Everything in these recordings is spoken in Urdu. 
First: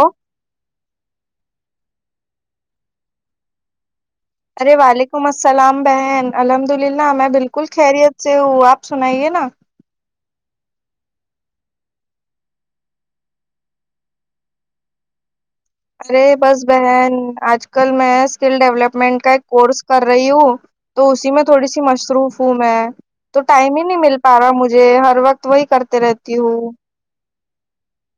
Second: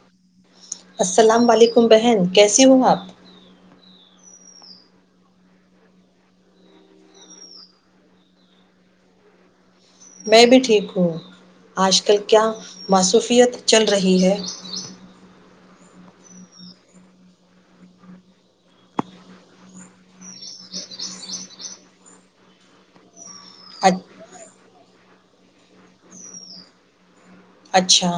ہلو السلام علیکم بہن کیسی ہوں آپ ارے وعلیکم السلام بہن الحمد للہ میں بالکل خیریت سے ہوں آپ سنائیے نا میں بھی ٹھیک ہوں آج کل کیا معصوفیت چل رہی ہے ارے بس بہن آج کل میں اسکل ڈیولپمنٹ کا ایک کورس کر رہی ہوں تو اسی میں تھوڑی سی مصروف ہوں میں تو ٹائم ہی نہیں مل اچ- پا رہا مجھے ہ ہر وقت وہی کرتے رہتی ہوں اچھا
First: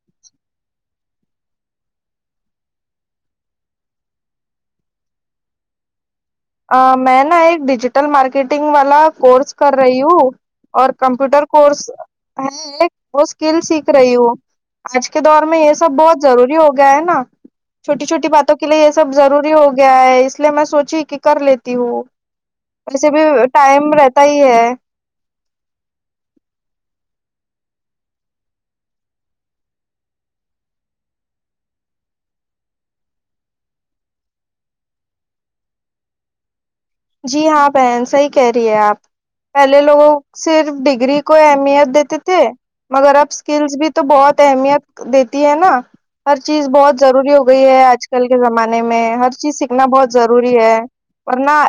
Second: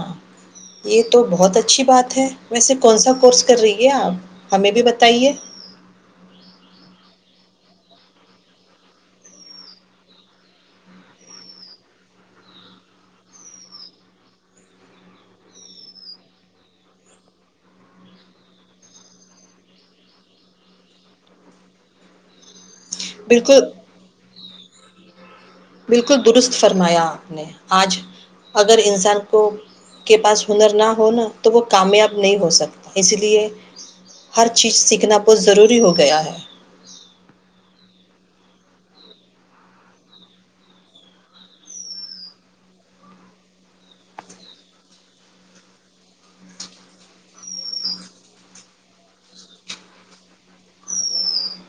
یہ تو بہت اچھی بات ہے ویسے کون سا کورس کر رہی ہے آپ ہمیں بھی بتائیے میں نا ایک ڈیجیٹل مارکیٹنگ والا کورس کر رہی ہوں اور کمپیوٹر کورس ہے ایک وہ اسکل سیکھ رہی ہوں آج کے دور میں یہ سب بہت ضروری ہو گیا ہے نا چھوٹی چھوٹی باتوں کے لیے یہ سب ضروری ہو گیا ہے اس لیے میں سوچی کہ کر لیتی ہوں ویسے بھی بالکل ٹائم رہتا ہی ہے بالکل درست فرمایا آپ نے آج اگر انسان کو کے پاس ہنر نہ ہونا تو وہ کامیاب نہیں ہو سکتا اس لے ہر چیز سیکھنا بہت ضروری ہو گیا ہے جی ہاں بہن صحیح کہہ رہی ہے آپ پہلے لوگوں صرف ڈگری کو اہمیت دیتے تھے مگر اب اسکلس بھی تو بہت اہمیت دیتی ہے نا ہر چیز بہت ضروری ہو گئی ہے آج کل کے زمانے میں ہر چیز سیکھنا بہت ضروری ہے ورنہ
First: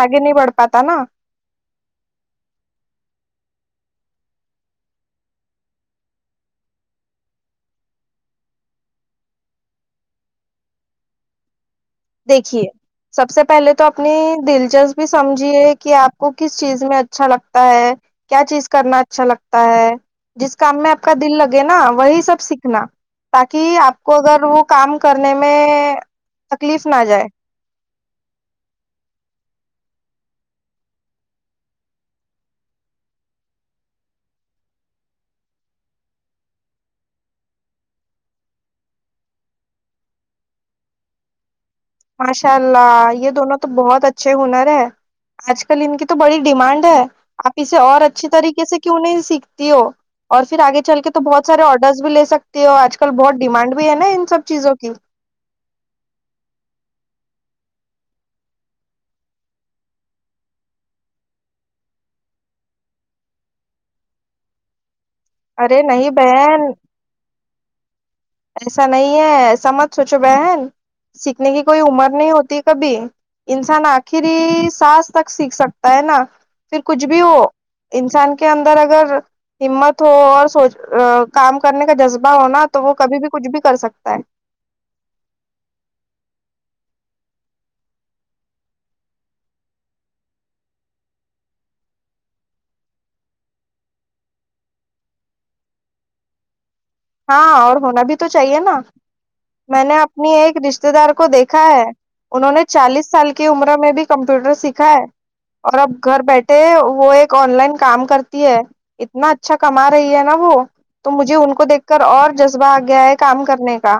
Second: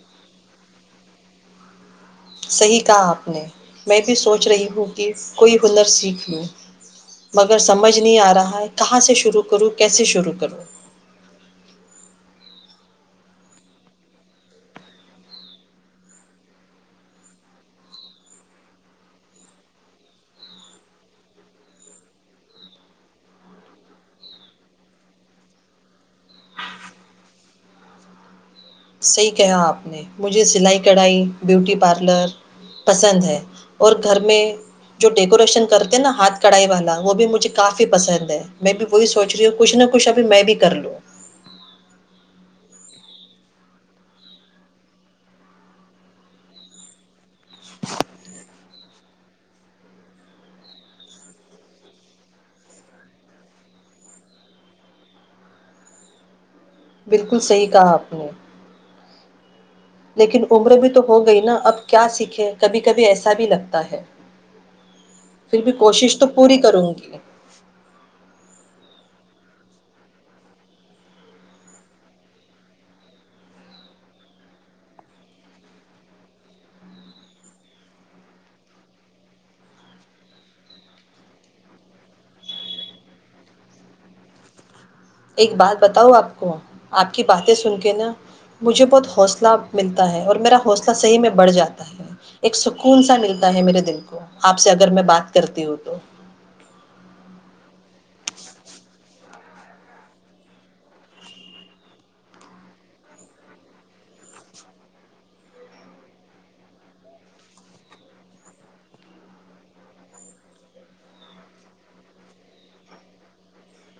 آگے نہیں بڑھ پاتا نا صحیح کہا آپ نے میں بھی سوچ رہی ہوں کہ کوئی ہنر سیکھ لوں مگر سمجھ نہیں آ رہا ہے کہاں سے شروع کروں کیسے شروع کروں دیکھیے سب سے پہلے تو اپنی دلچسپی سمجھیے کہ آپ کو کس چیز میں اچھا لگتا ہے کیا چیز کرنا اچھا لگتا ہے جس کام میں آپ کا دل لگے نا وہی سب سیکھنا تاکہ آپ کو اگر وہ کام کرنے میں تکلیف نہ جائے صحیح کہا آپ نے مجھے سلائی کڑھائی بیوٹی پارلر پسند ہے اور گھر میں جو ڈیکوریشن کرتے نا ہاتھ کڑھائی والا وہ بھی مجھے کافی پسند ہے میں بھی وہی سوچ رہی ہوں کچھ نہ کچھ ابھی میں بھی کر لوں ماشاء اللہ یہ دونوں تو بہت اچھے ہنر ہے آج کل ان کی تو بڑی ڈیمانڈ ہے آپ اسے اور اچھی طریقے سے کہ انہیں سیکھتی ہو اور پھر آگے چل کے تو بہت سارے آڈرس بھی لے سکتی ہو آج کل بہت ڈیمانڈ بھی ہے نا ان سب چیزوں کی بالکل صحیح کہا آپ نے لیکن عمر بھی تو ہو گئی نا اب کیا سیکھے کبھی کبھی ایسا بھی لگتا ہے پھر بھی ارے نہیں کوشش تو پوری بہن کروں گی ایسا نہیں ہے ایسا مت سوچو بہن سیکھنے کی کوئی عمر نہیں ہوتی کبھی انسان آخر سس تک سیکھ سکتا ہے نا پھر کچھ بھی ہو انسان کے اندر اگر ہمت ہو اور سو کام کرنے کا جذبہ ہوناا تو وہ کبھی بھی کچھ بھی کر سکتا ہے ایک بات بتاؤ آپ کو آپ کی باتیں سن کے نا مجھے بہت حوصلہ ملتا ہے اور میرا حوصلہ صحیح میں بڑھ جاتا ہے ایک سکون سا ملتا ہے میرے دل کو آپ سے اگر میں بات کرتی ہوں تو ہاں اور ہونا بھی تو چاہیے نا میں نے اپنی ایک رشتے دار کو دیکھا ہے انہوں نے چالیس سال کی عمر میں بھی کمپیوٹر سیکھا ہے اور اب گھر بیٹھے وہ ایک آن لائن کام کرتی ہے اتنا اچھا کما رہی ہے نا وہ تو مجھے ان کو دیکھ کر اور جذبہ آ گیا ہے کام کرنے کا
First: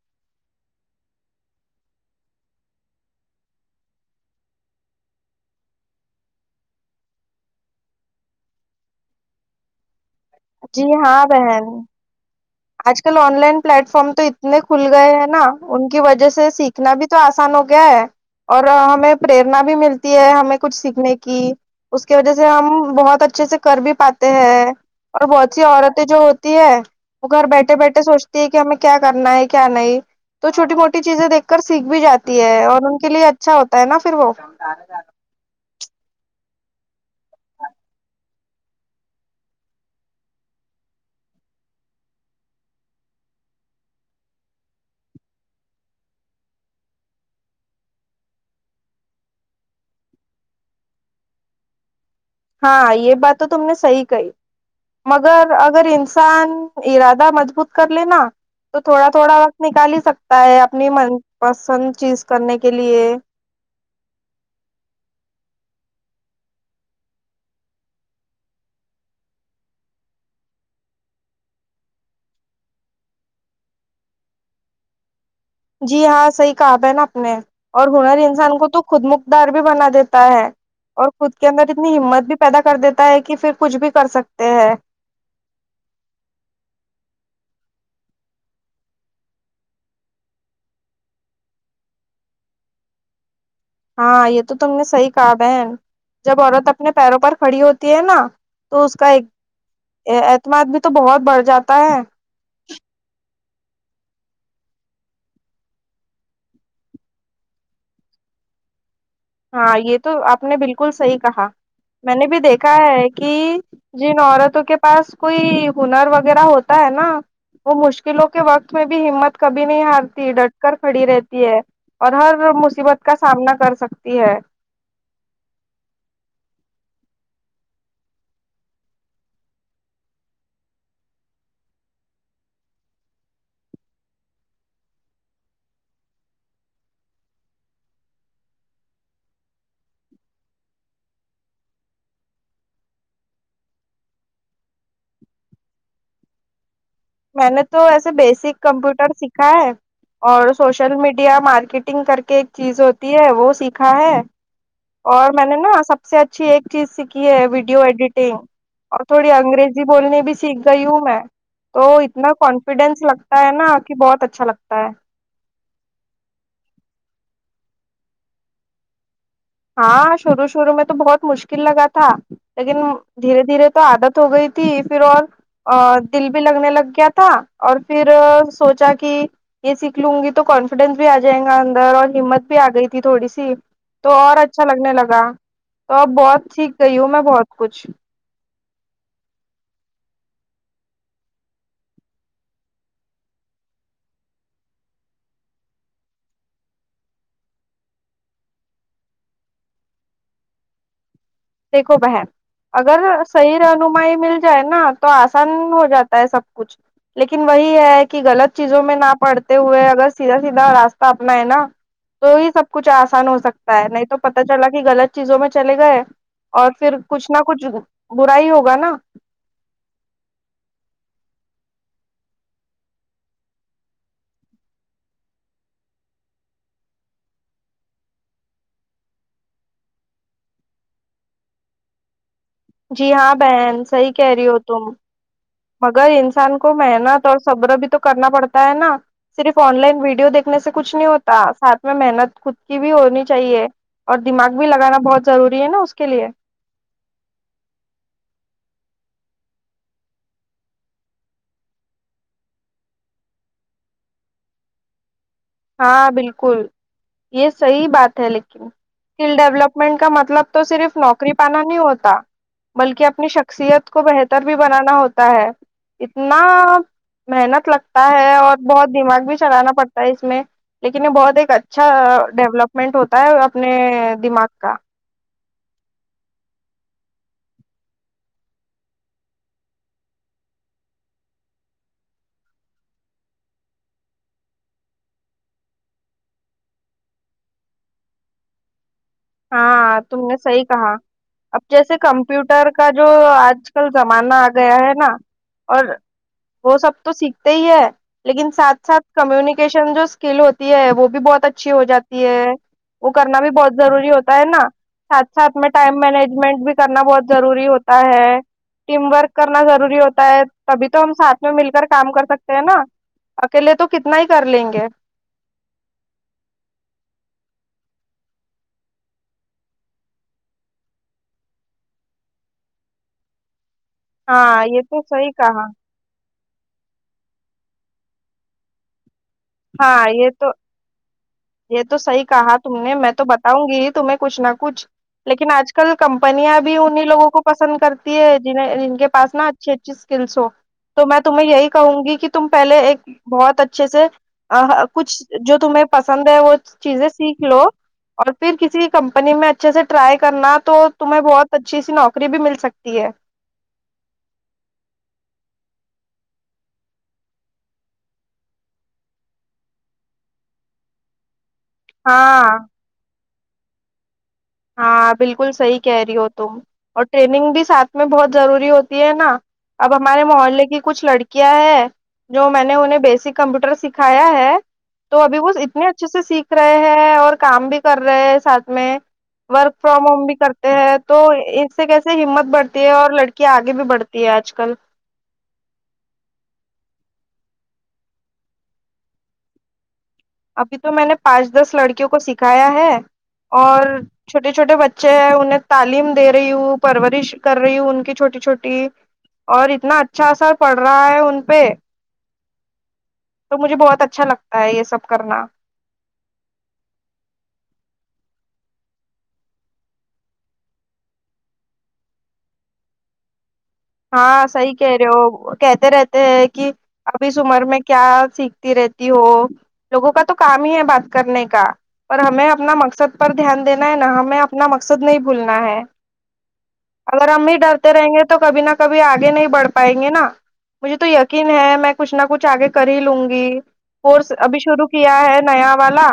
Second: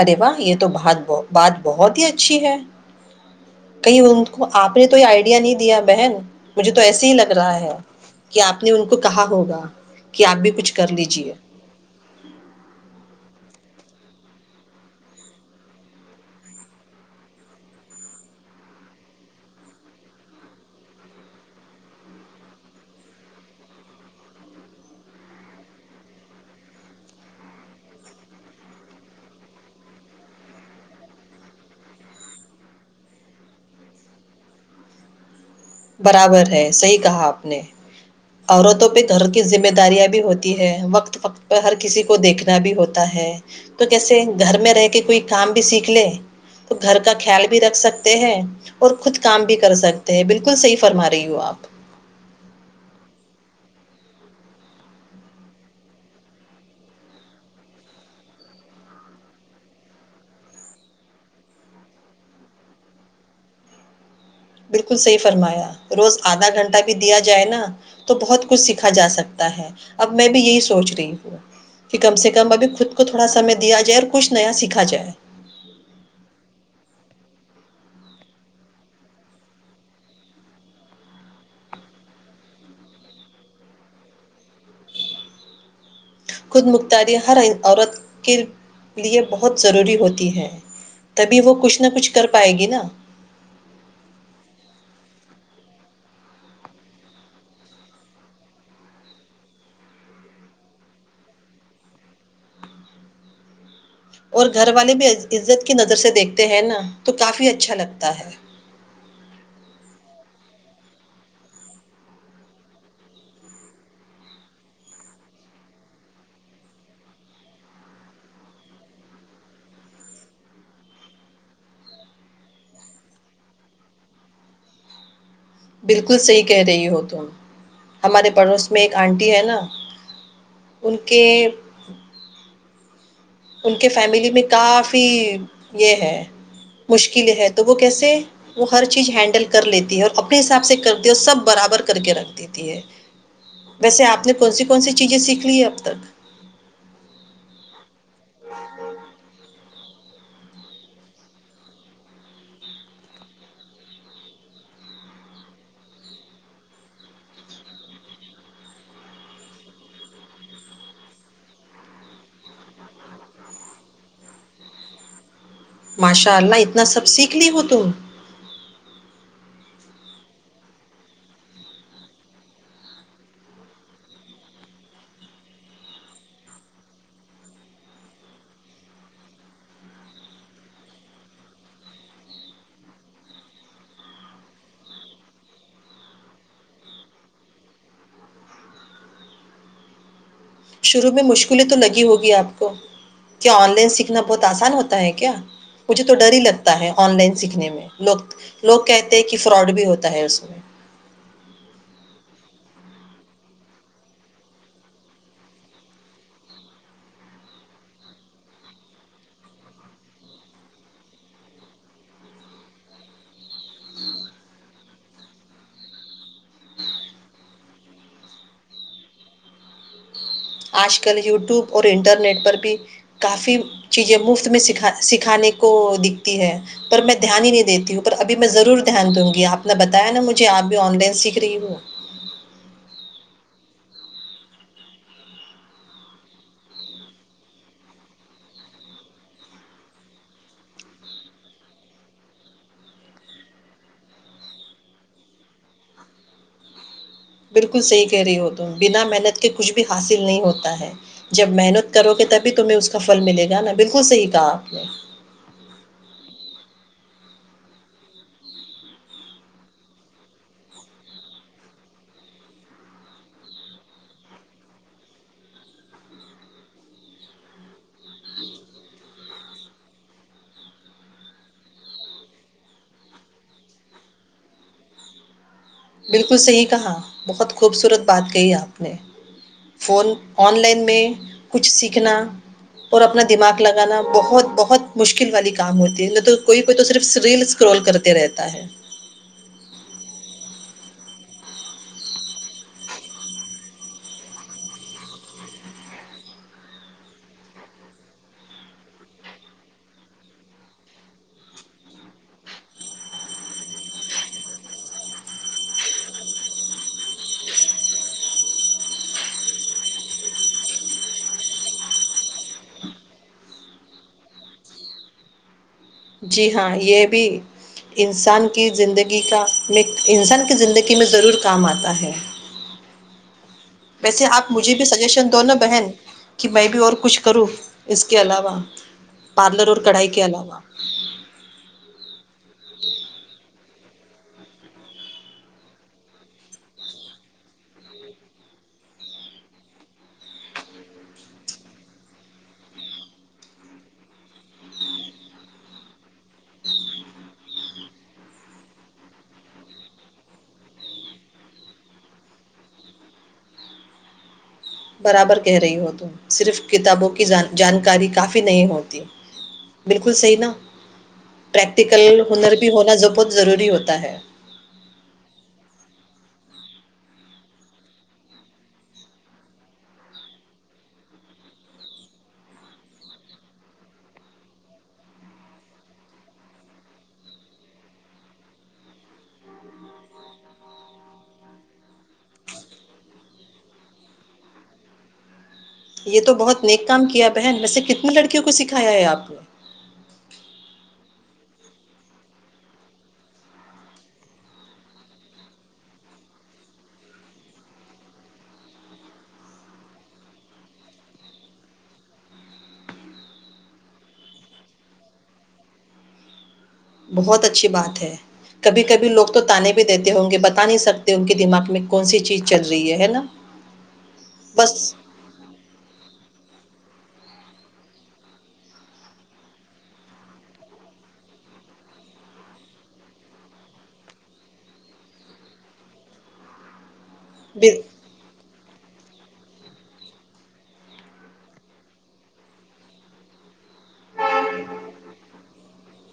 ارے واہ یہ تو بات بات بہت ہی اچھی ہے کہیں ان کو آپ نے تو آئیڈیا نہیں دیا بہن مجھے تو ایسے ہی لگ رہا ہے کہ آپ نے ان کو کہا ہوگا کہ آپ بھی کچھ جی کر ہاں لیجیے بہن آج کل آن لائن پلیٹ فارم تو اتنے کھل گئے ہیں نا ان کی وجہ سے سیکھنا بھی تو آسان ہو گیا ہے اور ہمیں پرریرنا بھی ملتی ہے ہمیں کچھ سیکھنے کی اس کی وجہ سے ہم بہت اچھے سے کر بھی پاتے ہیں اور بہت سی عورتیں جو ہوتی ہے وہ گھر بیٹھے بیٹھے سوچتی ہے کہ ہمیں کیا کرنا ہے کیا نہیں تو چھوٹی موٹی چیزیں دیکھ کر سیکھ بھی جاتی ہے اور ان کے لیے اچھا ہوتا ہے نا پھر وہ برابر ہے صحیح کہا آپ نے عورتوں پہ گھر کی ذمہ داریاں بھی ہوتی ہے وقت وقت پہ ہر کسی کو دیکھنا بھی ہوتا ہے تو کیسے گھر میں رہ کے کوئی کام بھی سیکھ لے تو گھر کا خیال بھی رکھ سکتے ہیں اور خود کام بھی کر سکتے ہیں بالکل بالکل صحیح فرما رہی ہو آپ ہاں یہ بات تو تم نے صحی کہی مگر اگر انسان ارادہ مضبوط کر لےینا تو تھوڑا تھوڑا وقت نکال ہی سکتا ہے اپنی من پسند چیز کرنے کے لیے بالکل صحیح فرمایا روز آدھا گھنٹہ بھی دیا جائے نا تو بہت کچھ سیکھا جا سکتا ہے اب میں بھی یہی سوچ رہی ہوں کہ کم سے کم ابھی خود کو تھوڑا سمے دیا جائے اور کچھ نیا سیکھا جائے جی ہاں صحیح کہا بہن آپ نے اور ہنر انسان کو تو خود مخدار بھی بنا دیتا ہے اور خود کے اندر اتنی ہمت بھی پیدا کر دیتا ہے کہ پھر کچھ بھی کر سکتے ہے خود مختاری ہر عورت کے لے بہت ضروری ہوتی ہے تبھی وہ کچھ نہ کچھ کر پائے گی نا ہاں یہ تو تم نے صحیح کہا بہن جب عورت اپنے پیروں پر کھڑی ہوتی ہے نا تو اس کا ایک اعتماد بھی تو بہت بڑھ جاتا ہے اور گھر والے بھی عزت کی نظر سے دیکھتے ہیں نا تو کافی اچھا لگتا ہے ہاں یہ تو آپ نے بالکل صحیح کہا میں نے بھی دیکھا ہے کہ جن عورتوں کے پاس کوئی ہنر وغیرہ ہوتا ہے نا وہ مشکلوں کے وقت میں بھی ہمت کبھی نہیں ہارتی ڈٹ کر کھڑی رہتی ہے اور ہر مصیبت کا سامنا کر سکتا تی ہے بالکل صحیح کہہ رہی ہو تم ہمارے پڑوس میں ایک آنٹی ہے نا ان کے ان کے فیملی میں کافی یہ ہے مشکلیں ہے تو وہ کیسے وہ ہر چیز ہینڈل کر لیتی ہے اور اپنے حساب سے کرتی ہے اور سب برابر کر کے رکھ دیتی ہے ویسے آپ نے کون سی کون سی چیزیں سیکھ لی ہیں اب تک میں نے تو ایسے بیسک کمپیوٹر سیکھا ہے اور سوشل میڈیا مارکیٹنگ کر کے ایک چیز ہوتی ہے وہ سیکھا ہے اور میں نے نا سب سے اچھی ایک چیز سیکھی ہے ویڈیو ایڈیٹنگ اور تھوڑی انگریزی بولنی بھی سیکھ گئی ہوں میں تو اتنا کانفیڈینس لگتا ہے نا کہ بہت اچھا لگتا ہے ماشاء اللہ اتنا سب سیکھ لی ہو تم ہاں شروع شروع میں تو بہت مشکل لگا تھا لیکن دھیرے دھیرے تو عادت ہو گئی تھی پھر اور دل بھی لگنے لگ گیا تھا اور پھر سوچا کہ یہ سیکھ لوں گی تو کانفیڈینس بھی آ جائے گا اندر اور ہمت بھی آ گئی تھی تھوڑی سی تو اور اچھا لگنے لگا تو اب بہت سیکھیک گئی ہوں میں بہت کچھ شروع میں مشکلیں تو لگی ہوگی آپ کو کیا آن لائن سیکھنا بہت آسان ہوتا ہے کیا مجھے تو ڈر ہی لگتا ہے آن لائن سیکھنے میں لوگ لوگ کہتے ہیں کہ فراڈ بھی ہوتا ہے اس میں دیکھو بہن اگر صحیح رہنمائی مل جائے نا تو آسان ہو جاتا ہے سب کچھ لیکن وہی ہے کہ غلط چیزوں میں نہ پڑتے ہوئے اگر سیدھا سیدھا راستہ اپنا ہے نا تو ہی سب کچھ آسان ہو سکتا ہے نہیں تو پتا چلا کہ غلط چیزوں میں چلے گئے اور پھر کچھ نہ کچھ برا ہی ہوگا نا آج کل یوٹیوب اور انٹرنیٹ پر بھی کافی چیزیں مفت میں سکھا سکھانے کو دکھتی ہے پر میں دھیان ہی نہیں دیتی ہوں پر ابھی میں ضرور دھیان دوں گی آپ نے بتایا نا مجھے آپ بھی آن لائن سیکھ رہی ہووں جی ہاں بہن صحی کہہ رہی ہو تم مگر انسان کو محنت اور صبر بھی تو کرنا پڑتا ہے نا صرف آن لائن ویڈیو دیکھنے سے کچھ نہیں ہوتا ساتھ میں محنت خود کی بھی ہونی چاہیے اور دماغ بھی لگانا بہت ضروری ہے نا اس کے لیے بالکل صحیح کہہ رہی ہو تم بنا محنت کے کچھ بھی حاصل نہیں ہوتا ہے جب محنت کرو گے تبھی تمہیں اس کا پھل ملے گا نا بالکل صحیح کہا آپ نے ہاں بالکل یہ صحی بات ہے لیکن اسکل ڈیولپمنٹ کا مطلب تو صرف نوکری پانا نہیں ہوتا بلکہ اپنی شخصیت کو بہتر بھی بنانا ہوتا ہے اتنا محنت لگتا ہے اور بہت دماغ بھی چلانا پڑتا ہے اس میں لیکن یہ بہت ایک اچھا ڈیولپمنٹ ہوتا ہے اپنے دماغ کا بالکل صحیح کہا بہت خوبصورت بات کہی آپ نے فون آن لائن میں کچھ سیکھنا اور اپنا دماغ لگانا بہت بہت مشکل والی کام ہوتی ہے نہ تو کوئی کوئی تو صرف ریل اس کررول کرتے رہتا ہے ہاں تم نے صحیح کہا اب جیسے کمپیوٹر کا جو آج کل زمانہ آ گیا ہے نا اور وہ سب تو سیکھتے ہی ہے لیکن ساتھ ساتھ کمیونیکیشن جو اسکل ہوتی ہے وہ بھی بہت اچھی ہو جاتی ہے وہ کرنا بھی بہت ضروری ہو ہوتا ہے نا ساتھ ساتھ میں ٹائم مینجمنٹ بھی کرنا بہت ضروری ہوتا ہے ٹیم ورک کرنا ضروری ہوتا ہے تبھی تو ہم ساتھ میں مل کر کام کر سکتے ہیں نا اکیلے تو کتنا ہی کر لیں گے جی ہاں یہ بھی انسان کی زندگی کا میں انسان کی زندگی میں ضرور کام آتا ہے ویسے آپ ہاں مجھے یہ بھی تو سجیشن صحیح دو نا کہا بہن کہ میں بھی اور کچھ کروں اس کے علاوہ پارلر اور ہاں کڑھائی کے یہ تو علاوہ یہ تو صحیح کہا تم نے میں تو بتاؤں گی ہی تمہیں کچھ نہ کچھ لیکن آج کل کمپنیاں بھی انہیں لوگوں کو پسند کرتی ہے جنہیں جن کے پاس نا اچھی اچھی اسکلس ہو تو میں تمہیں یہی کہوں گی کہ تم پہلے ایک بہت اچھے سے کچھ جو تمہیں پسند ہے وہ چیزیں سیکھ لو اور پھر کسی کمپنی میں اچھے سے ٹرائی کرنا تو تمہیں بہت اچھی سی نوکری بھی مل سکتی ہے برابر کہہ رہی ہو ت صرف کتابوں کی جانکاری کافی نہیں ہوتی بالکل صحیح نا پریکٹیکل ہنر ہاں بھی ہونا بہت ضروری ہوتا ہے ہاں بالکل صحیح کہہ رہی ہو تم اور ٹریننگ بھی ساتھ میں بہت ضروری ہوتی ہے نا اب ہمارے محلے کی کچھ لڑکیاں ہیں جو میں نے انہیں بیسک کمپیوٹر سکھایا ہے تو ابھی وہ اتنے اچھے سے سیکھ رہے ہیں اور کام بھی کر رہے ہیں ساتھ میں ورک فرام ہوم بھی کرتے ہیں تو اس سے کیسے ہمت بڑھتی ہے اور لڑکی آگے بھی بڑھتی ہے آج کل یہ تو بہت نیک کام کیا بہن ویس کتنی لڑکیوں کو سکھایا ہے آپ نے ابھی تو میں نے پانچ دس لڑکیوں کو سکھایا ہے اور چھوٹے چھوٹے بچے ہیں انہیں تعلیم دے رہی ہوں پرورش کر رہی ہوں ان کی چھوٹی چھوٹی اور اتنا اچھا سا پڑھ رہا ہے ان پہ تو مجھے بہت اچھا لگتا ہے یہ سب کرنا بہت اچھی بات ہے کبھی کبھی لوگ تو تانے بھی دیتے ہوں گے بتا نہیں سکتے ان کے دماغ میں کون سی چیز چل رہی ہے نا ہاں صحی بس کہہ رہے ہو کہتے رہتے کہ اب اس عمر میں کیا سیکھتی رہتی ہو لوگوں کا تو کام ہی ہے بات کرنے کا پر ہمیں اپنا مقصد پر دھیان دینا ہے نہ ہمیں اپنا مقصد نہیں بھولنا ہے اگر ہم بھی بے- ڈرتے رہیں گے تو کبھی نہ کبھی آگے نہیں بڑھ پائیں گے نا مجھے تو یقین ہے میں کچھ نہ کچھ آگے کر ہی لوں گی کورس ابھی شروع کیا ہے نیا والا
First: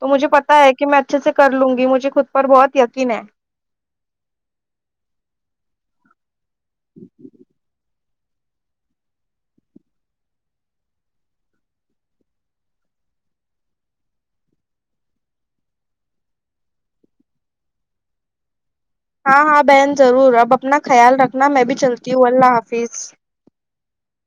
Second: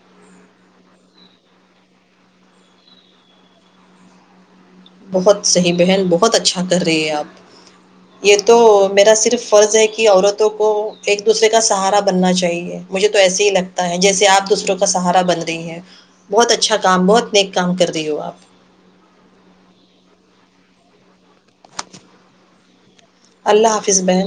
تو مجھے پتا ہے کہ میں اچھے سے کر لوں گی مجھے خود پر بہت یقین ہے بہت صحی بہن بہت اچھا کر رہی ہے آپ یہ تو میرا صرف فرض ہے کہ عورتوں کو ایک دوسرے کا سہارا بننا چاہیے مجھے تو ایسے ہی لگتا ہے جیسے آپ دوسروں کا سہارا بن رہی ہیں بہت اچھا کام بہت نیک کام کر رہی ہو آپ ہاں ہاں بہن ضرور اب اپنا خیال رکھنا میں بھی چلتی ہوں اللہ حافظ اللہ حافظ بن